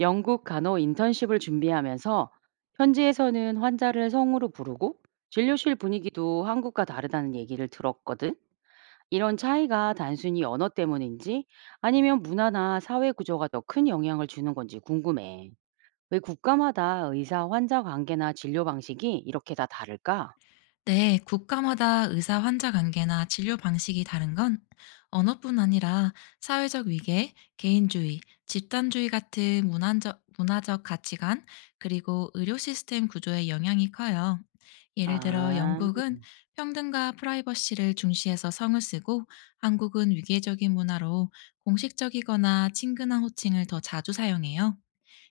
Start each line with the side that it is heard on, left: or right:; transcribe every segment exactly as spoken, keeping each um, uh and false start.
right: 영국 간호 인턴십을 준비하면서 현지에서는 환자를 성으로 부르고 진료실 분위기도 한국과 다르다는 얘기를 들었거든. 이런 차이가 단순히 언어 때문인지 아니면 문화나 사회 구조가 더 큰 영향을 주는 건지 궁금해. 왜 국가마다 의사 환자 관계나 진료 방식이 이렇게 다 다를까?
left: 네, 국가마다 의사 환자 관계나 진료 방식이 다른 건 언어뿐 아니라 사회적 위계, 개인주의, 집단주의 같은 문화적, 문화적 가치관, 그리고 의료 시스템 구조에 영향이 커요. 예를 들어
right: 아,
left: 영국은 평등과 프라이버시를 중시해서 성을 쓰고 한국은 위계적인 문화로 공식적이거나 친근한 호칭을 더 자주 사용해요.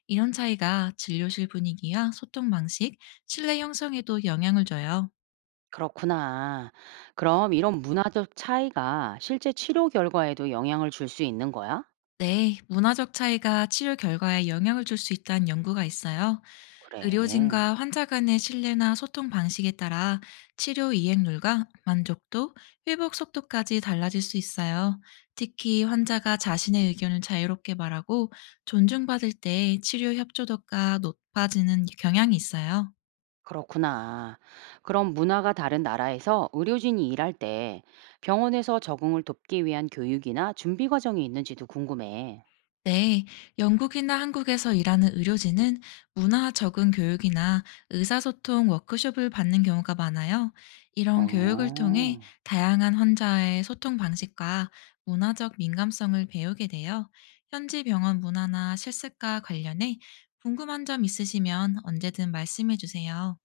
left: 이런 차이가 진료실 분위기와 소통 방식, 신뢰 형성에도 영향을 줘요.
right: 그렇구나. 그럼 이런 문화적 차이가 실제 치료 결과에도 영향을 줄 수 있는 거야?
left: 네, 문화적 차이가 치료 결과에 영향을 줄 수 있다는 연구가 있어요.
right: 그래.
left: 의료진과 환자 간의 신뢰나 소통 방식에 따라 치료 이행률과 만족도, 회복 속도까지 달라질 수 있어요. 특히 환자가 자신의 의견을 자유롭게 말하고 존중받을 때 치료 협조도가 높아지는 경향이 있어요.
right: 그렇구나. 그럼 문화가 다른 나라에서 의료진이 일할 때 병원에서 적응을 돕기 위한 교육이나 준비 과정이 있는지도 궁금해.
left: 네, 영국이나 한국에서 일하는 의료진은 문화 적응 교육이나 의사소통 워크숍을 받는 경우가 많아요. 이런 교육을
right: 어.
left: 통해 다양한 환자의 소통 방식과 문화적 민감성을 배우게 돼요. 현지 병원 문화나 실습과 관련해 궁금한 점 있으시면 언제든 말씀해 주세요.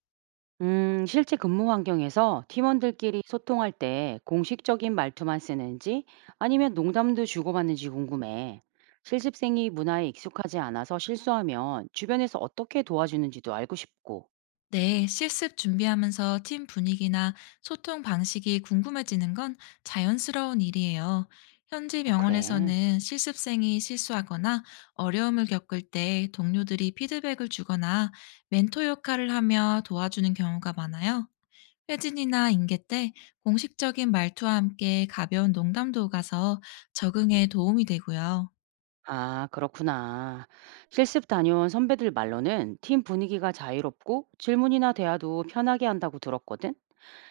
right: 음, 실제 근무 환경에서 팀원들끼리 소통할 때 공식적인 말투만 쓰는지 아니면 농담도 주고받는지 궁금해. 실습생이 문화에 익숙하지 않아서 실수하면 주변에서 어떻게 도와주는지도 알고 싶고.
left: 네, 실습 준비하면서 팀 분위기나 소통 방식이 궁금해지는 건 자연스러운 일이에요. 현지
right: 어, 그래.
left: 병원에서는 실습생이 실수하거나 어려움을 겪을 때 동료들이 피드백을 주거나 멘토 역할을 하며 도와주는 경우가 많아요. 회진이나 인계 때 공식적인 말투와 함께 가벼운 농담도 가서 적응에 도움이 되고요.
right: 아, 그렇구나. 실습 다녀온 선배들 말로는 팀 분위기가 자유롭고 질문이나 대화도 편하게 한다고 들었거든.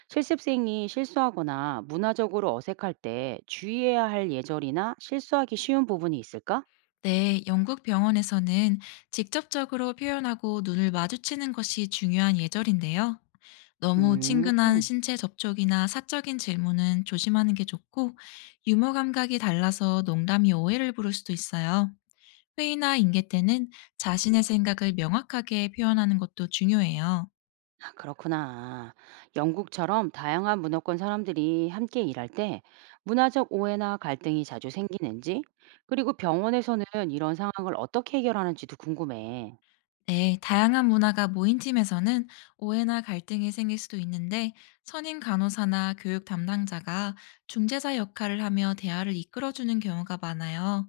right: 실습생이 실수하거나 문화적으로 어색할 때 주의해야 할 예절이나 실수하기 쉬운 부분이 있을까?
left: 네, 영국 병원에서는 직접적으로 표현하고 눈을 마주치는 것이 중요한 예절인데요. 너무
right: 음,
left: 친근한 신체 접촉이나 사적인 질문은 조심하는 게 좋고, 유머 감각이 달라서 농담이 오해를 부를 수도 있어요. 회의나 인계 때는 자신의 생각을 명확하게 표현하는 것도 중요해요.
right: 아, 그렇구나. 영국처럼 다양한 문화권 사람들이 함께 일할 때 문화적 오해나 갈등이 자주 생기는지, 그리고 병원에서는 이런 상황을 어떻게 해결하는지도 궁금해.
left: 네, 다양한 문화가 모인 팀에서는 오해나 갈등이 생길 수도 있는데 선임 간호사나 교육 담당자가 중재자 역할을 하며 대화를 이끌어주는 경우가 많아요.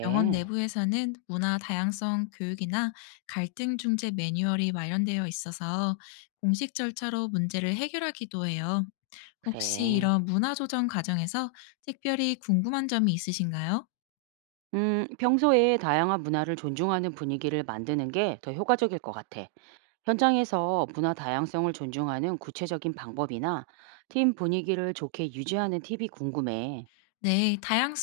left: 병원 내부에서는 문화 다양성 교육이나 갈등 중재 매뉴얼이 마련되어 있어서 공식 절차로 문제를 해결하기도 해요. 혹시
right: 그래.
left: 이런 문화 조정 과정에서 특별히 궁금한 점이 있으신가요?
right: 음, 평소에 다양한 문화를 존중하는 분위기를 만드는 게 더 효과적일 것 같아. 현장에서 문화 다양성을 존중하는 구체적인 방법이나 팀 분위기를 좋게 유지하는 팁이 궁금해.
left: 네, 다양,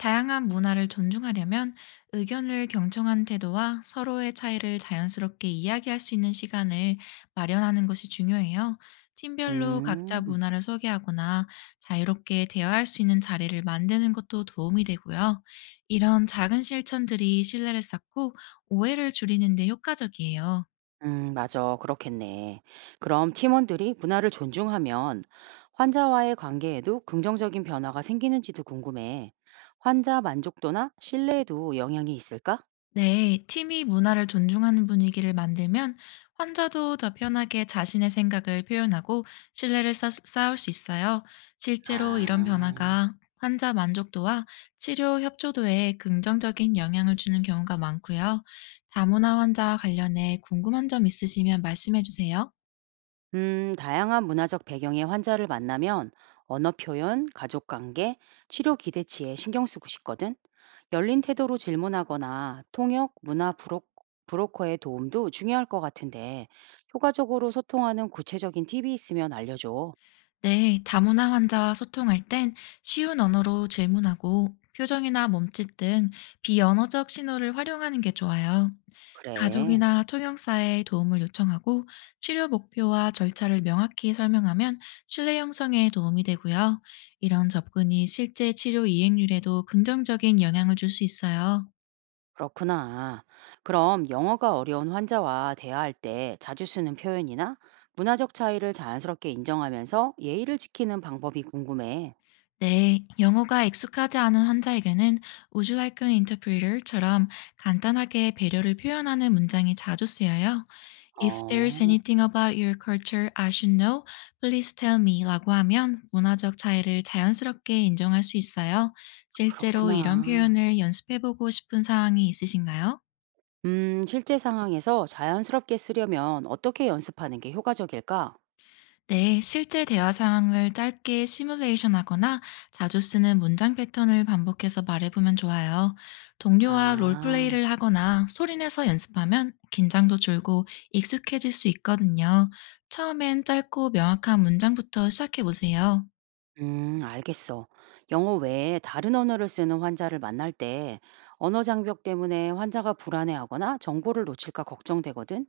left: 다양한 문화를 존중하려면 의견을 경청한 태도와 서로의 차이를 자연스럽게 이야기할 수 있는 시간을 마련하는 것이 중요해요. 팀별로 각자
right: 음,
left: 문화를 소개하거나 자유롭게 대화할 수 있는 자리를 만드는 것도 도움이 되고요. 이런 작은 실천들이 신뢰를 쌓고 오해를 줄이는 데 효과적이에요.
right: 음, 맞아. 그렇겠네. 그럼 팀원들이 문화를 존중하면 환자와의 관계에도 긍정적인 변화가 생기는지도 궁금해. 환자 만족도나 신뢰에도 영향이 있을까?
left: 네, 팀이 문화를 존중하는 분위기를 만들면 환자도 더 편하게 자신의 생각을 표현하고 신뢰를 쌓, 쌓을 수 있어요. 실제로 이런
right: 아.
left: 변화가 환자 만족도와 치료 협조도에 긍정적인 영향을 주는 경우가 많고요. 다문화 환자와 관련해 궁금한 점 있으시면 말씀해 주세요.
right: 음, 다양한 문화적 배경의 환자를 만나면 언어 표현, 가족 관계, 치료 기대치에 신경 쓰고 싶거든. 열린 태도로 질문하거나 통역, 문화 브로, 브로커의 도움도 중요할 것 같은데 효과적으로 소통하는 구체적인 팁이 있으면 알려줘.
left: 네, 다문화 환자와 소통할 땐 쉬운 언어로 질문하고 표정이나 몸짓 등 비언어적 신호를 활용하는 게 좋아요.
right: 그래,
left: 가족이나 통역사의 도움을 요청하고 치료 목표와 절차를 명확히 설명하면 신뢰 형성에 도움이 되고요. 이런 접근이 실제 치료 이행률에도 긍정적인 영향을 줄 수 있어요.
right: 그렇구나. 그럼 영어가 어려운 환자와 대화할 때 자주 쓰는 표현이나 문화적 차이를 자연스럽게 인정하면서 예의를 지키는 방법이 궁금해.
left: 네, 영어가 익숙하지 않은 환자에게는 "Would you like an interpreter?"처럼 간단하게 배려를 표현하는 문장이 자주 쓰여요. "If there's
right: 어.
left: anything about your culture I should know, please tell me 라고 하면 문화적 차이를 자연스럽게 인정할 수 있어요. 실제로 이런
right: 그렇구나.
left: 표현을 연습해보고 싶은 상황이 있으신가요?
right: 음, 실제 상황에서 자연스럽게 쓰려면 어떻게 연습하는 게 효과적일까?
left: 네, 실제 대화 상황을 짧게 시뮬레이션 하거나 자주 쓰는 문장 패턴을 반복해서 말해보면 좋아요. 동료와
right: 아,
left: 롤플레이를 하거나 소리내서 연습하면 긴장도 줄고 익숙해질 수 있거든요. 처음엔 짧고 명확한 문장부터 시작해보세요.
right: 음, 알겠어. 영어 외에 다른 언어를 쓰는 환자를 만날 때 언어 장벽 때문에 환자가 불안해하거나 정보를 놓칠까 걱정되거든.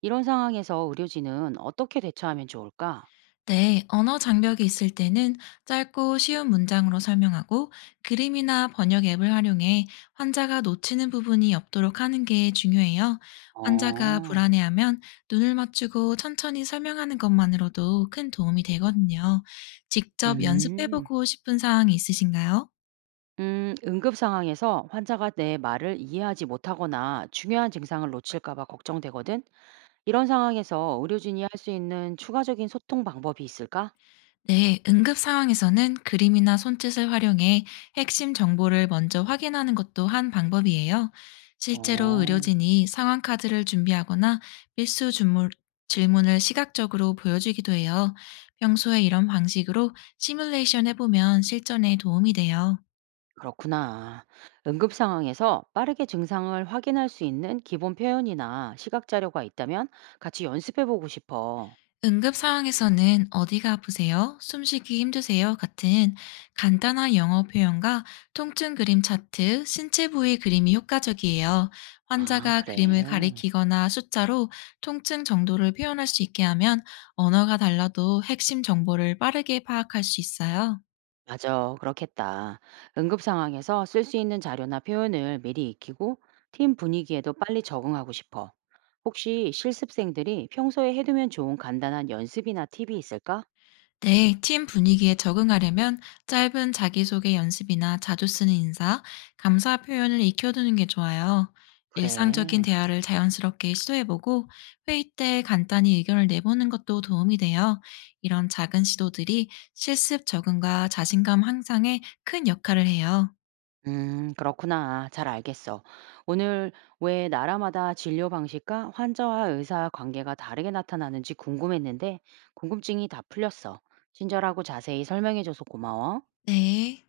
right: 이런 상황에서 의료진은 어떻게 대처하면 좋을까?
left: 네, 언어 장벽이 있을 때는 짧고 쉬운 문장으로 설명하고 그림이나 번역 앱을 활용해 환자가 놓치는 부분이 없도록 하는 게 중요해요. 환자가
right: 어,
left: 불안해하면 눈을 맞추고 천천히 설명하는 것만으로도 큰 도움이 되거든요. 직접
right: 음,
left: 연습해보고 싶은 사항이 있으신가요?
right: 음, 응급 상황에서 환자가 내 말을 이해하지 못하거나 중요한 증상을 놓칠까 봐 걱정되거든. 이런 상황에서 의료진이 할 수 있는 추가적인 소통 방법이 있을까?
left: 네, 응급 상황에서는 그림이나 손짓을 활용해 핵심 정보를 먼저 확인하는 것도 한 방법이에요. 실제로
right: 어,
left: 의료진이 상황 카드를 준비하거나 필수 주물- 질문을 시각적으로 보여주기도 해요. 평소에 이런 방식으로 시뮬레이션 해보면 실전에 도움이 돼요.
right: 그렇구나. 응급 상황에서 빠르게 증상을 확인할 수 있는 기본 표현이나 시각 자료가 있다면 같이 연습해 보고 싶어.
left: 응급 상황에서는 "어디가 아프세요?", "숨쉬기 힘드세요?" 같은 간단한 영어 표현과 통증 그림 차트, 신체 부위 그림이 효과적이에요.
right: 아,
left: 환자가 그림을
right: 그래.
left: 가리키거나 숫자로 통증 정도를 표현할 수 있게 하면 언어가 달라도 핵심 정보를 빠르게 파악할 수 있어요.
right: 맞아. 그렇겠다. 응급 상황에서 쓸 수 있는 자료나 표현을 미리 익히고 팀 분위기에도 빨리 적응하고 싶어. 혹시 실습생들이 평소에 해두면 좋은 간단한 연습이나 팁이 있을까?
left: 네, 팀 분위기에 적응하려면 짧은 자기소개 연습이나 자주 쓰는 인사, 감사 표현을 익혀두는 게 좋아요. 일상적인
right: 그래.
left: 대화를 자연스럽게 시도해보고 회의 때 간단히 의견을 내보는 것도 도움이 돼요. 이런 작은 시도들이 실습 적응과 자신감 향상에 큰 역할을 해요.
right: 음, 그렇구나. 잘 알겠어. 오늘 왜 나라마다 진료 방식과 환자와 의사 관계가 다르게 나타나는지 궁금했는데, 궁금증이 다 풀렸어. 친절하고 자세히 설명해줘서 고마워.
left: 네.